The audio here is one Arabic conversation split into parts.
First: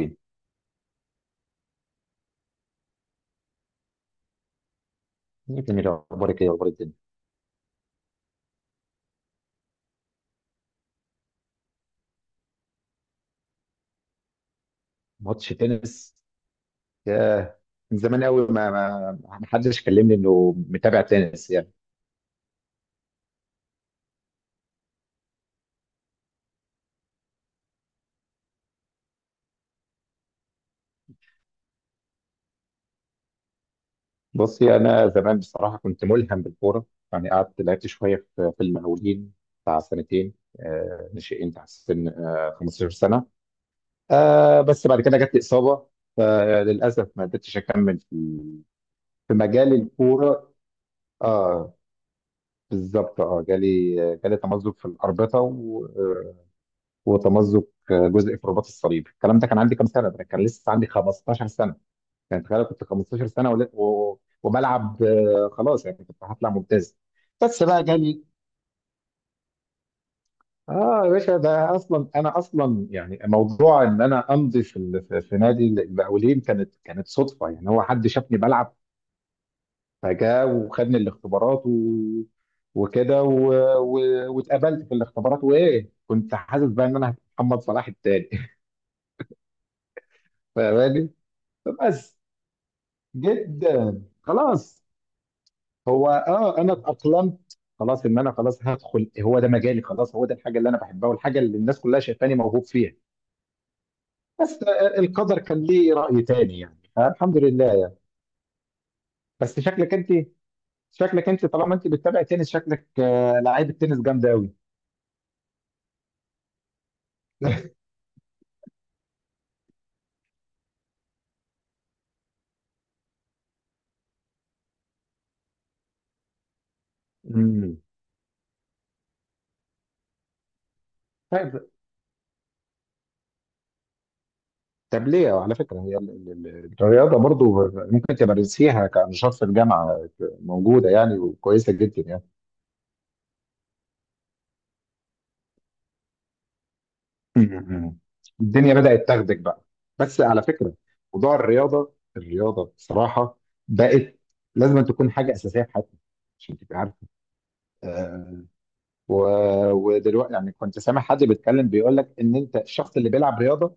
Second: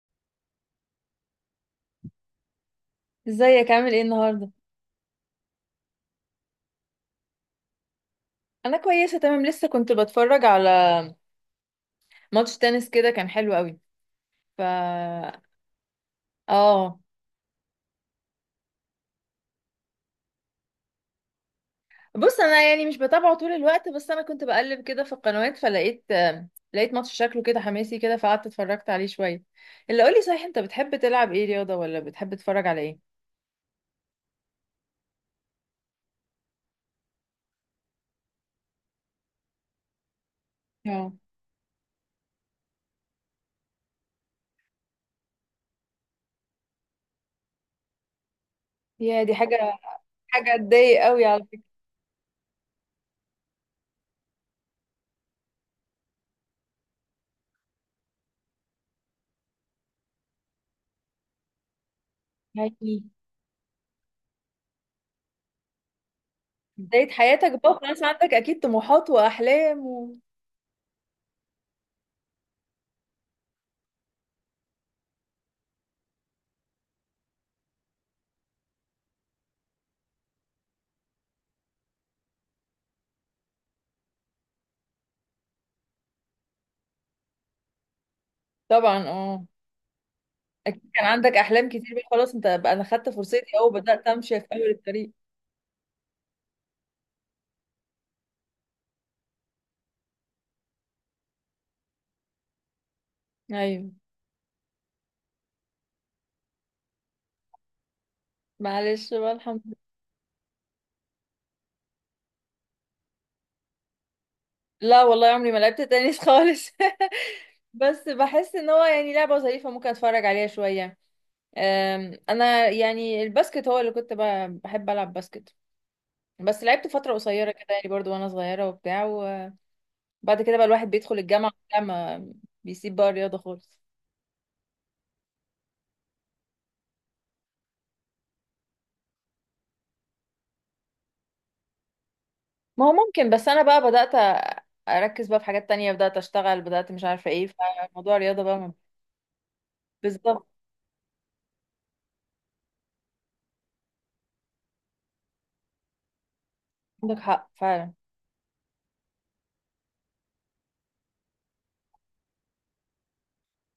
ايه، ازيك؟ عامل ايه النهارده؟ جميل. اخبارك ايه، اخبار الدنيا؟ انا كويسه، تمام. لسه كنت بتفرج على ماتش تنس كده، كان حلو قوي. ف ماتش تنس؟ اه ياه. من زمان قوي، ما حدش كلمني انه متابع تنس، يعني. بص، انا يعني مش بتابعه طول الوقت، بس انا كنت بقلب كده في القنوات فلقيت لقيت ماتش شكله كده حماسي كده، فقعدت اتفرجت عليه شويه. اللي قولي صحيح، انت بتحب تلعب ايه رياضه؟ ولا بتحب تتفرج على ايه؟ بصي، انا زمان بصراحه كنت ملهم بالكوره. يعني قعدت لعبت شويه في المقاولين بتاع سنتين. اه، ناشئين تحت سن 15 سنه. بس بعد كده جت لي اصابه، فللاسف ما قدرتش اكمل في يا دي مجال حاجه، الكوره. حاجه تضايق قوي على فكره. اه، بالظبط. اه جالي تمزق في الاربطه، وتمزق جزء في رباط الصليب. الكلام ده كان عندي كام سنه؟ ده كان لسه عندي 15 سنه. يعني تخيل كنت هاي، 15 سنه وبلعب، خلاص يعني كنت هطلع ممتاز. بدايه حياتك بس بقى بقى خلاص، جالي. عندك اكيد طموحات واحلام اه، يا باشا، ده اصلا انا اصلا يعني موضوع ان انا امضي في ال- في في نادي المقاولين كانت صدفه، يعني هو حد شافني بلعب، فجاء وخدني الاختبارات وكده و... واتقابلت في الاختبارات، وايه، كنت حاسس بقى ان انا محمد صلاح التاني. طبعا، اه. اكيد كان فاهماني؟ عندك احلام كتير بقى، بس خلاص انت بقى انا خدت فرصتي اهو، جدا، بدات امشي في اول خلاص. الطريق. هو انا اتاقلمت، خلاص ان انا خلاص هدخل، هو ده مجالي، خلاص هو ده الحاجه اللي انا بحبها والحاجه اللي الناس كلها شايفاني موهوب فيها. ايوه. بس القدر كان ليه راي تاني، يعني فالحمد لله. معلش بقى، بس الحمد لله. شكلك انت طالما انت بتتابع تنس، شكلك لعيبه تنس جامده قوي. لا والله، عمري ما لعبت تنس خالص. بس بحس ان هو يعني لعبه ظريفه، ممكن اتفرج عليها شويه. انا يعني الباسكت هو اللي كنت بحب العب باسكت. بس لعبت فتره قصيره كده امم يعني، برضو وانا صغيره وبتاع، وبعد كده بقى الواحد بيدخل الجامعه طيب. وبتاع، ما بيسيب بقى الرياضه خالص. طب ليه، على فكره، هي الرياضه برضو ممكن تمارسيها كنشاط في الجامعه. موجوده يعني، وكويسه جدا، يعني. ما هو ممكن، بس انا بقى بدأت، أ- اركز بقى في حاجات تانية، بدأت اشتغل، بدأت مش عارفة ايه. م-م. فموضوع الرياضة بقى الدنيا بدأت تاخدك بقى. بس على بالظبط. فكرة، موضوع الرياضة بصراحة بقت لازم أن تكون حاجة أساسية في حياتنا، عشان تبقى عارف. عندك حق فعلا. آه، و... ودلوقتي يعني كنت سامع حد بيتكلم بيقول لك إن أنت الشخص اللي بيلعب رياضة،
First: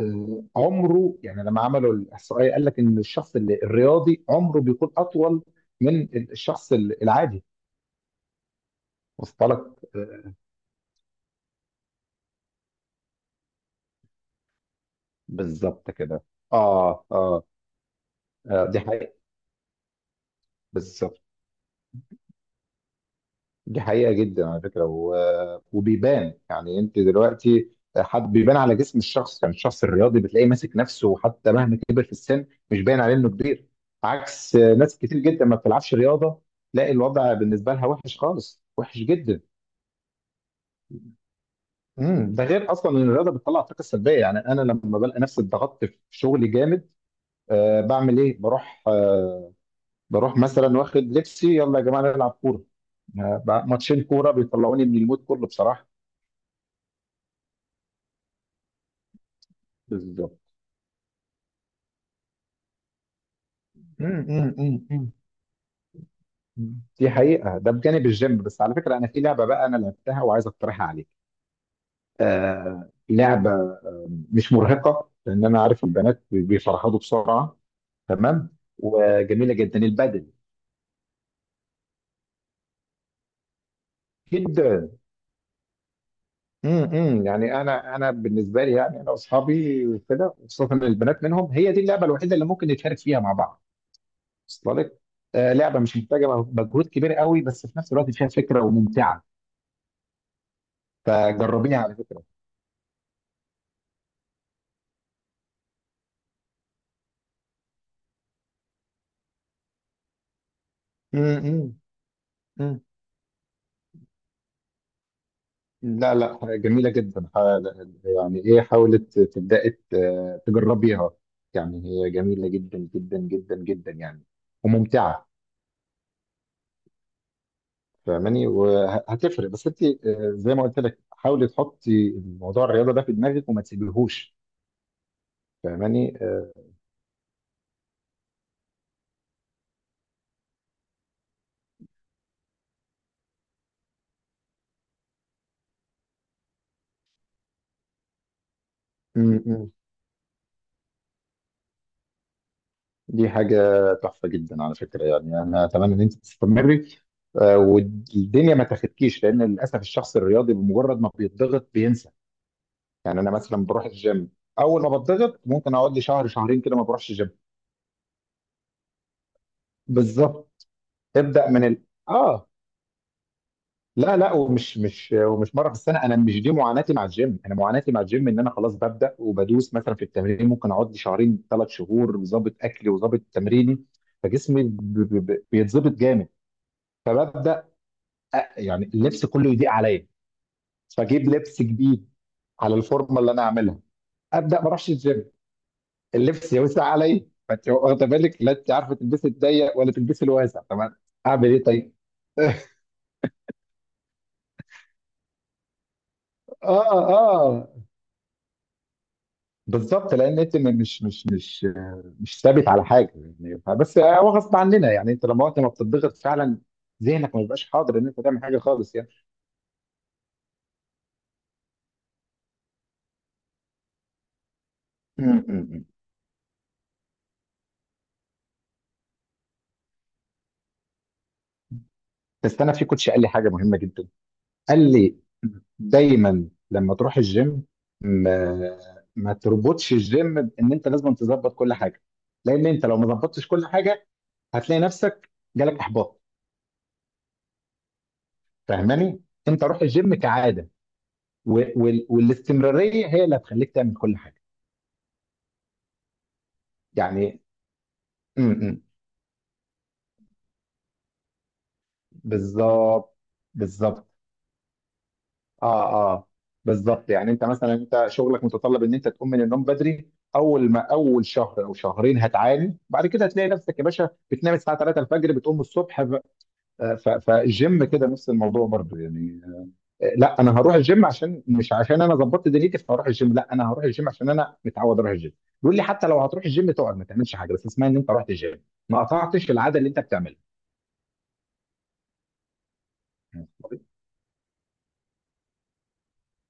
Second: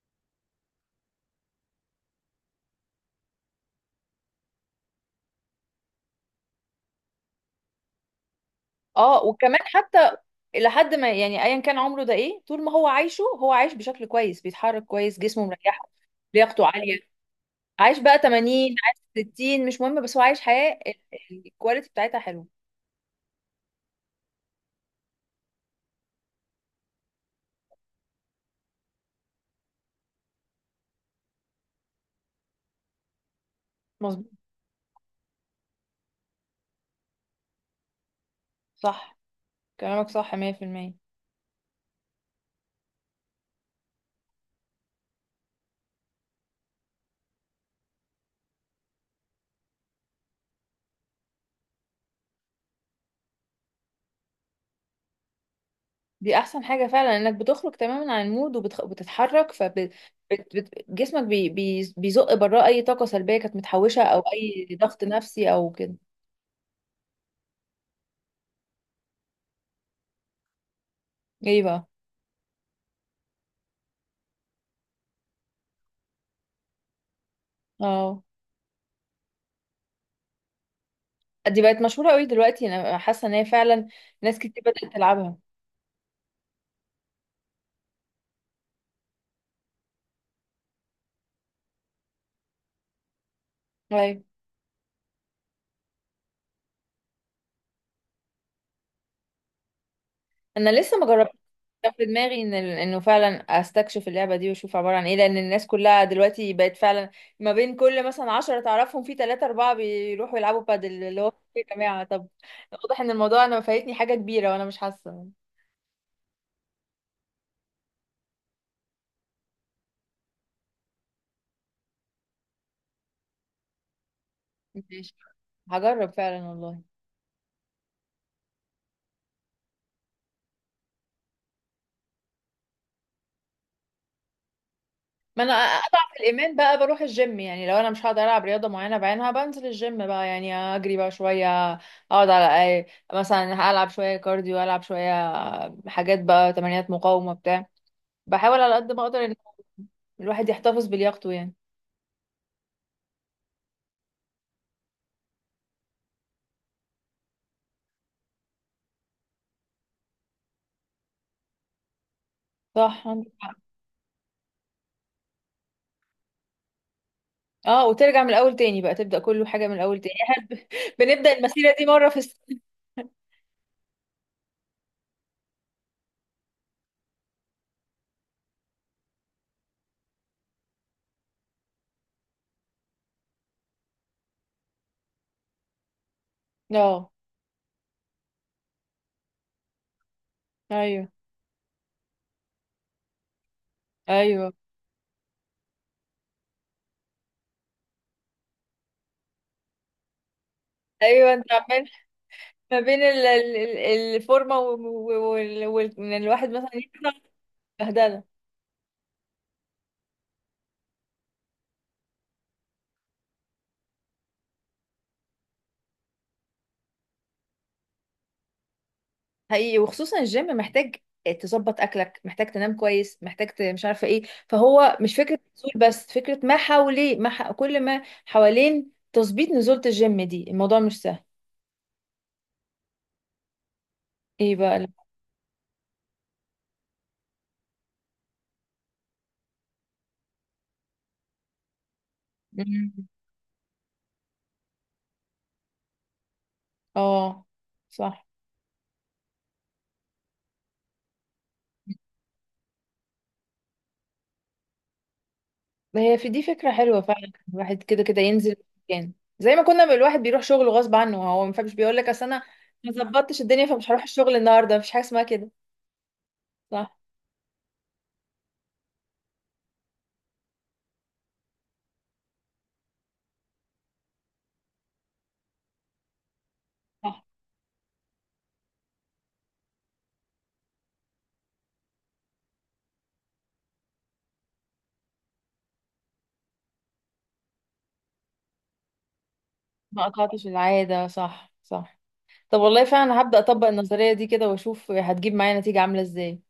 عمره، يعني لما عملوا الإحصائية قال لك إن الشخص اللي الرياضي عمره بيكون أطول من الشخص العادي. اه، وصلت وكمان لك؟ حتى آه، لحد ما، يعني ايا كان عمره، ده ايه؟ طول ما هو عايشه، هو عايش بشكل كويس، بيتحرك كويس، جسمه مريحه، بالظبط كده. لياقته عالية. آه آه. عايش بقى آه، 80، دي حقيقة، عايش 60، مش مهم، بس هو عايش حياة بالظبط. الكواليتي بتاعتها حلوة. دي حقيقة جدا، على فكرة، وبيبان، يعني انت دلوقتي حد بيبان على جسم الشخص. يعني الشخص الرياضي بتلاقيه ماسك نفسه حتى مهما كبر في السن، مش باين عليه انه كبير. مظبوط. عكس ناس كتير جدا ما بتلعبش رياضة، تلاقي الوضع بالنسبة لها وحش خالص، وحش صح، جدا. كلامك صح 100%. ده غير اصلا ان الرياضة بتطلع الطاقة السلبية. يعني انا لما بلاقي نفسي اتضغطت في شغلي جامد، أه، بعمل ايه؟ بروح أه، بروح مثلا، واخد لبسي، يلا يا جماعة نلعب كورة. ماتشين كورة بيطلعوني من المود كله، بصراحة. دي احسن حاجة فعلا، انك بتخرج تماما عن المود وبتتحرك، فجسمك بي بي بيزق براه اي طاقة سلبية كانت متحوشة، مم، او مم، اي مم، ضغط مم، نفسي او كده. مم. دي حقيقة. ده بجانب الجيم. بس على فكرة، أنا في لعبة بقى، أنا لعبتها وعايز أقترحها عليك. ايه بقى؟ آه، لعبة مش مرهقة، لأن أنا عارف البنات بيفرهدوا بسرعة. اه، تمام، وجميلة جدا البدل. دي بقت مشهورة قوي دلوقتي، انا حاسة ان هي فعلا ناس كتير جدا. بدأت تلعبها. مم، مم. يعني أنا بالنسبة لي، يعني أنا وأصحابي وكده، خصوصا البنات منهم، هي دي اللعبة الوحيدة اللي ممكن نتشارك فيها مع بعض. ايوه. وصل لك؟ آه، لعبة مش محتاجة مجهود كبير قوي، بس في نفس الوقت فيها فكرة وممتعة. انا لسه ما جربتهاش. فجربيها كان على في فكرة. دماغي انه فعلا استكشف اللعبه دي واشوف عباره عن ايه، لان الناس كلها دلوقتي بقت فعلا، ما بين كل مثلا عشرة تعرفهم في ثلاثة أربعة بيروحوا يلعبوا بادل، اللي هو مم، إيه مم، يا جماعه؟ طب مم. واضح ان الموضوع انا فايتني حاجه كبيره وانا مش حاسه. لا لا، جميلة جدا. يعني ايه، حاولت تبدأي تجربيها؟ يعني هي جميلة جدا جدا جدا جدا، يعني، ماشي، وممتعة. هجرب فعلا والله. فاهماني؟ وهتفرق. بس انت، زي ما قلت لك، حاولي تحطي موضوع الرياضة ده في دماغك وما تسيبيهوش. ما انا اضعف فاهماني؟ الايمان بقى بروح الجيم، يعني لو انا مش هقدر العب رياضه معينه بعينها بنزل الجيم بقى، يعني اجري بقى شويه، اقعد على اي، مثلا العب شويه كارديو، العب شويه حاجات بقى، تمارين مقاومه بتاع. بحاول على قد ما اقدر ان م- م. الواحد يحتفظ بلياقته يعني. دي حاجة تحفة جدا على فكرة. يعني انا اتمنى ان انت تستمري، والدنيا ما تاخدكيش. لان للاسف الشخص الرياضي بمجرد ما بيتضغط، صح، يعني عندك انا حق. مثلا بروح الجيم، اول ما بتضغط ممكن اقعد لي شهر شهرين كده ما بروحش الجيم. اه، وترجع من الاول تاني بقى، تبدا كله حاجه من الاول تاني. بالظبط. بنبدا ابدا من المسيره دي مره في اه السنه. لا لا، ومش مش ومش مره في السنه. انا مش دي معاناتي مع الجيم. انا معاناتي مع الجيم ان انا خلاص ببدا وبدوس مثلا في التمرين، ممكن اقعد لي شهرين 3 شهور ظابط اكلي وظابط تمريني، فجسمي بيتظبط جامد. اه. فببدا يعني اللبس كله يضيق عليا، ايوه، فاجيب لبس جديد على الفورمه اللي انا عاملها. ايوه، ابدا ما اروحش الجيم، اللبس يوسع علي. فانت واخده بالك، لا انت عارفه، تلبسي الضيق ولا تلبسي الواسع، طب ايوه. اعمل انت ايه عمال، طيب؟ ما بين الفورمه وان الواحد مثلا اه يطلع اه، بهدله. بالظبط. لان انت مش ثابت على حاجه، يعني. بس هو غصب عننا، يعني انت لما انت ما بتضغط فعلا، ذهنك ما بيبقاش حاضر ان انت تعمل حاجه خالص، يعني. حقيقي، وخصوصا الجيم محتاج تظبط اكلك، محتاج تنام كويس، محتاج مش عارفه ايه. فهو مش م- فكره م- نزول م. بس، فكره ما حواليه، ما ح... كل ما حوالين تظبيط نزوله الجيم دي الموضوع مش سهل. بس انا في كوتش قال لي حاجه مهمه جدا. ايه قال لي، دايما لما تروح الجيم، ما ما تربطش الجيم بان انت لازم تظبط كل حاجه. لان انت بقى؟ لو ما ظبطتش كل حاجه، هتلاقي نفسك جالك احباط. اه. صح. فاهماني؟ انت روح الجيم كعاده، والاستمراريه هي اللي هتخليك تعمل كل حاجه، هي في دي فكرة حلوة فعلا، يعني. الواحد كده كده م- ينزل م. مكان، زي ما كنا الواحد بيروح شغله غصب عنه، هو ما فيش بيقول لك اصل انا ما بالظبط، ظبطتش الدنيا فمش هروح بالظبط، الشغل النهارده، مفيش حاجة اسمها كده. اه اه، صح، بالظبط. يعني انت مثلا، انت شغلك متطلب ان انت تقوم من النوم بدري، اول ما اول شهر او شهرين هتعاني. بعد كده هتلاقي نفسك يا باشا بتنام الساعه 3 الفجر بتقوم الصبح، صح. فالجيم كده نفس الموضوع برضه، يعني. لا، انا هروح الجيم عشان، مش عشان انا ظبطت دنيتي فهروح الجيم، لا انا هروح الجيم عشان انا متعود اروح الجيم. بيقول لي حتى لو هتروح الجيم تقعد ما تعملش حاجه، بس اسمها ان انت رحت الجيم، ما قطعتش العاده اللي انت ما بتعملها. قطعتش العادة، صح صح. طب والله فعلا هبدأ اطبق النظرية دي كده واشوف هتجيب معايا نتيجة عاملة ازاي.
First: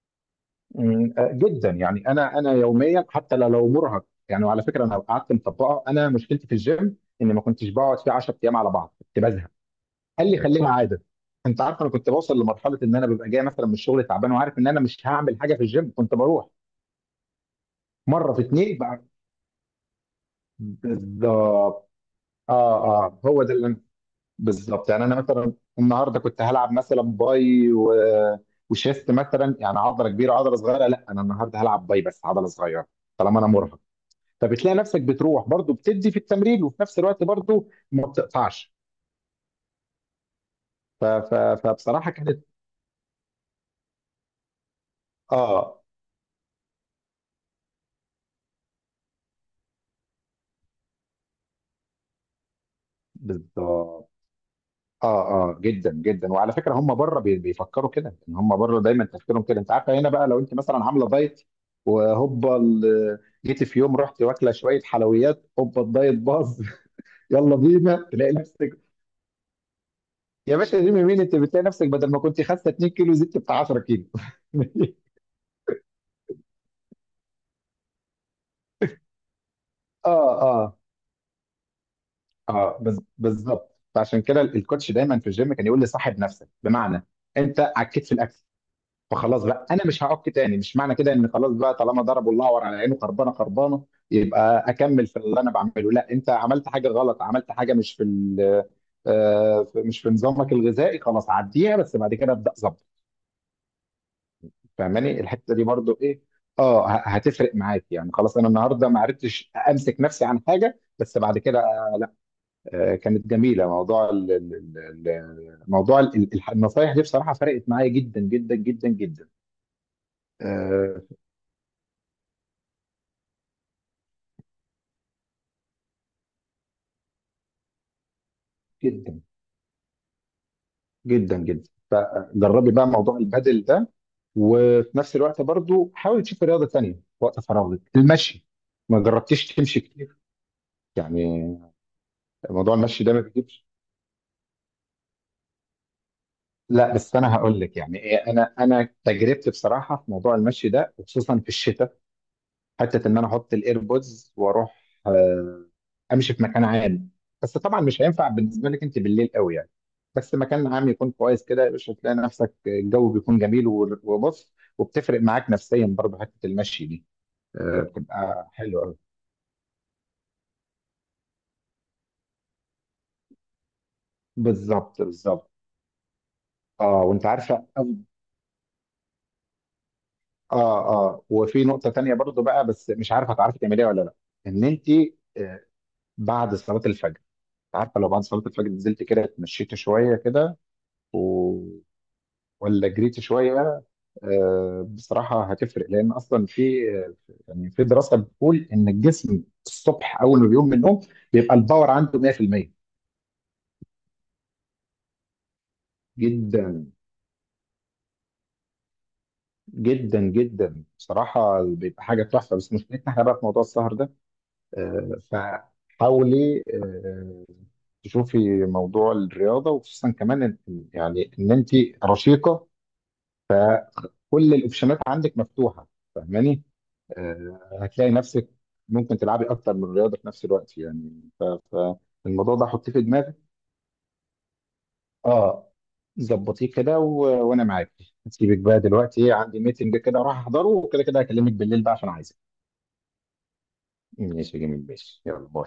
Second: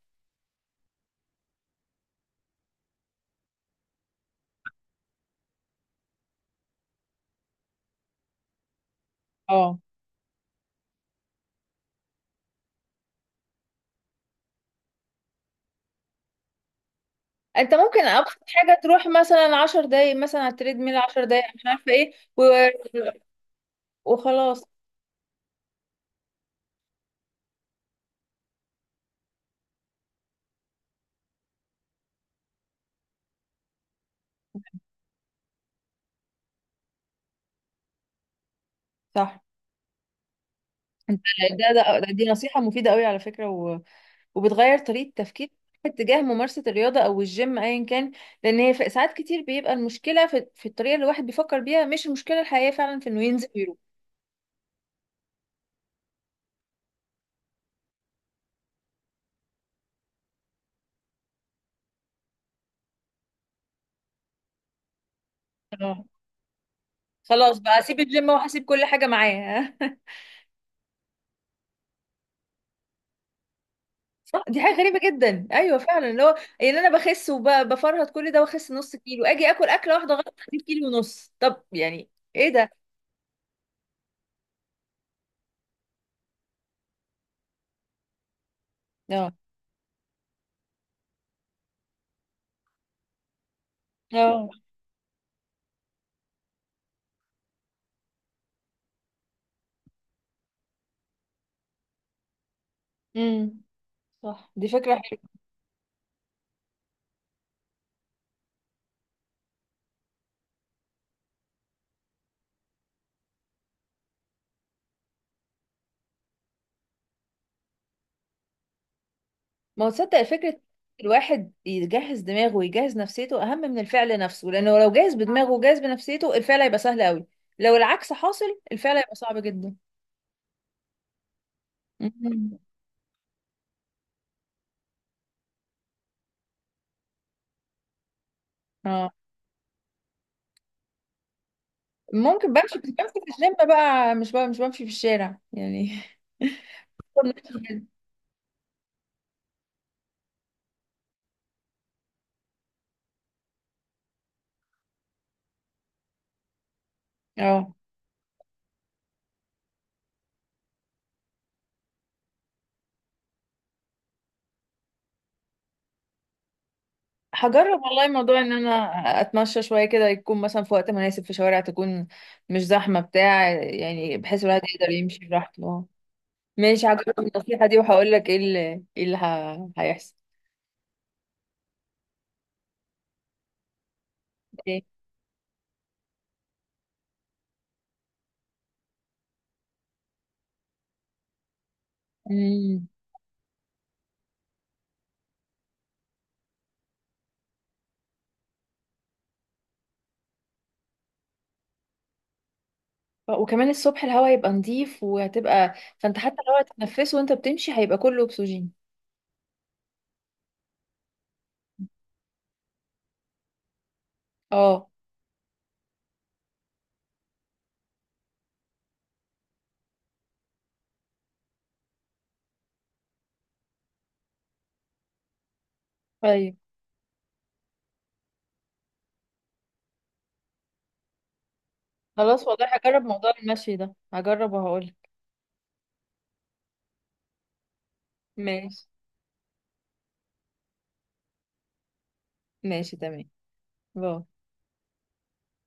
آه، جدا. يعني انا يوميا حتى لو مرهق، يعني. وعلى فكره انا قعدت مطبقه. انا مشكلتي في الجيم اني ما كنتش بقعد فيه 10 ايام على بعض، كنت بزهق. اه. قال لي خليها عاده. انت عارف، انا كنت بوصل لمرحله ان انا ببقى جاي مثلا من الشغل تعبان وعارف ان انا مش هعمل حاجه في الجيم، كنت بروح انت ممكن مره ابسط في اتنين حاجة بقى. تروح مثلا عشر دقايق، مثلا على التريد ميل، عشر دقايق، مش بالظبط. عارفة ايه اه اه، هو ده وخلاص. بالظبط. يعني انا مثلا، النهارده كنت هلعب مثلا باي وشيست مثلا، يعني عضله كبيره عضله صغيره. لا، انا النهارده هلعب باي بس عضله صغيره طالما انا مرهق. فبتلاقي نفسك بتروح برضو، بتدي في التمرين وفي نفس الوقت برضو ما بتقطعش. صح. انت فبصراحه دي كانت نصيحة مفيدة قوي على فكرة، وبتغير طريقة تفكير اه، اتجاه ممارسة الرياضة أو الجيم أيا كان. لأن هي ساعات كتير بيبقى المشكلة في الطريقة اللي الواحد بيفكر بيها، مش المشكلة الحقيقية فعلا في إنه ينزل ويروح. بالظبط. اه اه، جدا جدا، وعلى فكره هم بره بيفكروا كده، ان هم بره دايما تفكيرهم كده. انت عارفه، هنا بقى، لو انت مثلا عامله دايت، وهوبا جيتي في يوم رحت واكله شويه حلويات، هوبا اه. الدايت باظ. يلا خلاص بقى أسيب بينا، الجيم تلاقي وهسيب نفسك كل حاجة معاه. يا باشا ريمي مين، انت بتلاقي نفسك بدل ما كنت خاسه 2 كيلو زدت بتاع 10 كيلو. صح، دي حاجة غريبة جدا، أيوه فعلا. اللي هو يعني أنا بخس وبفرهد كل ده وأخس نص كيلو، أجي آكل أكلة واحدة اه غلط أجيب اه كيلو ونص، طب يعني إيه اه، ده؟ بالظبط. فعشان كده الكوتش دايما في الجيم كان يقول لي صاحب نفسك. بمعنى، انت عكيت في الاكل، اه، فخلاص بقى انا مش هعك تاني. مش معنى كده ان خلاص بقى، طالما ضربوا الاعور على عينه خربانه خربانه، اه. يبقى اكمل في اللي انا بعمله. لا، انت عملت حاجه غلط، عملت حاجه مش في نظامك الغذائي، خلاص عديها بس بعد كده ابدا ظبط. امم. صح، دي فكرة فاهماني؟ حلوة. الحته دي برضو ايه، اه هتفرق معاك، يعني. خلاص انا النهارده ما عرفتش امسك نفسي عن حاجه، بس بعد كده، لا. آه، كانت جميله. موضوع النصايح دي بصراحه فرقت معايا جدا جدا جدا جدا. ما هو تصدق فكرة آه، الواحد يجهز دماغه ويجهز نفسيته أهم من الفعل نفسه، لأنه لو جاهز بدماغه وجاهز بنفسيته الفعل هيبقى سهل قوي، لو العكس حاصل الفعل هيبقى جدا صعب جدا. جدا جدا. مم. فجربي بقى موضوع البادل ده، وفي نفس الوقت برضو حاولي تشوفي رياضة تانية في وقت فراغك. المشي، ما اه. جربتيش تمشي كتير يعني. ممكن، موضوع بمشي بس المشي بمشي ده ما في الجيم بيجيبش. بقى، مش بقى مش بمشي في الشارع يعني. لا، بس انا هقول لك يعني إيه، انا تجربتي بصراحة في موضوع المشي ده، وخصوصا في الشتاء، حته ان انا احط الايربودز واروح امشي في مكان عام. بس اه، طبعا مش هينفع بالنسبه لك انت بالليل قوي، يعني. بس مكان عام يكون كويس كده يا باشا، تلاقي نفسك الجو بيكون جميل، وبص، وبتفرق معاك نفسيا برضه حته المشي دي. هجرب والله موضوع بتبقى ان انا حلوه قوي. اتمشى شويه كده، يكون مثلا في وقت مناسب، في شوارع تكون مش زحمه بتاع، يعني بحيث الواحد يقدر بالظبط، يمشي بالظبط، براحته. ماشي، اه. هجرب وانت النصيحة عارفه دي وهقول لك ايه اللي، ايه اللي هيحصل. اه اه، وفي نقطه تانيه برضه بقى، بس مش عارفه هتعرفي تعمليها ولا لا. ان ايه؟ انت، آه، بعد صلاه الفجر، عارفه، لو بعد صلاه الفجر نزلت كده اتمشيت شويه كده امم. ولا جريت شويه، بصراحه هتفرق. لان اصلا في، يعني في دراسه بتقول ان الجسم الصبح اول ما بيقوم من النوم بيبقى الباور عنده 100%. وكمان الصبح الهواء يبقى نظيف، وهتبقى فانت حتى لو جدا هتتنفسه وانت بتمشي هيبقى كله اكسجين. جدا جدا بصراحه بيبقى حاجه تحفه، بس مشكلتنا احنا بقى في موضوع السهر ده. اه. فحاولي تشوفي موضوع الرياضه، وخصوصا كمان، يعني ان انت رشيقه، كل الاوبشنات عندك مفتوحه، طيب، فاهماني؟ هتلاقي نفسك ممكن تلعبي اكتر من رياضه في نفس الوقت، يعني. ف- خلاص فالموضوع ده والله حطيه في هجرب موضوع دماغك، المشي ده، هجرب وهقول. اه، ظبطيه كده، وانا معاك. هسيبك بقى، ماشي، دلوقتي عندي ميتنج كده راح احضره، وكده كده هكلمك بالليل بقى عشان عايزك. ماشي تمام. باي. ماشي يا جميل، ماشي، يلا باي.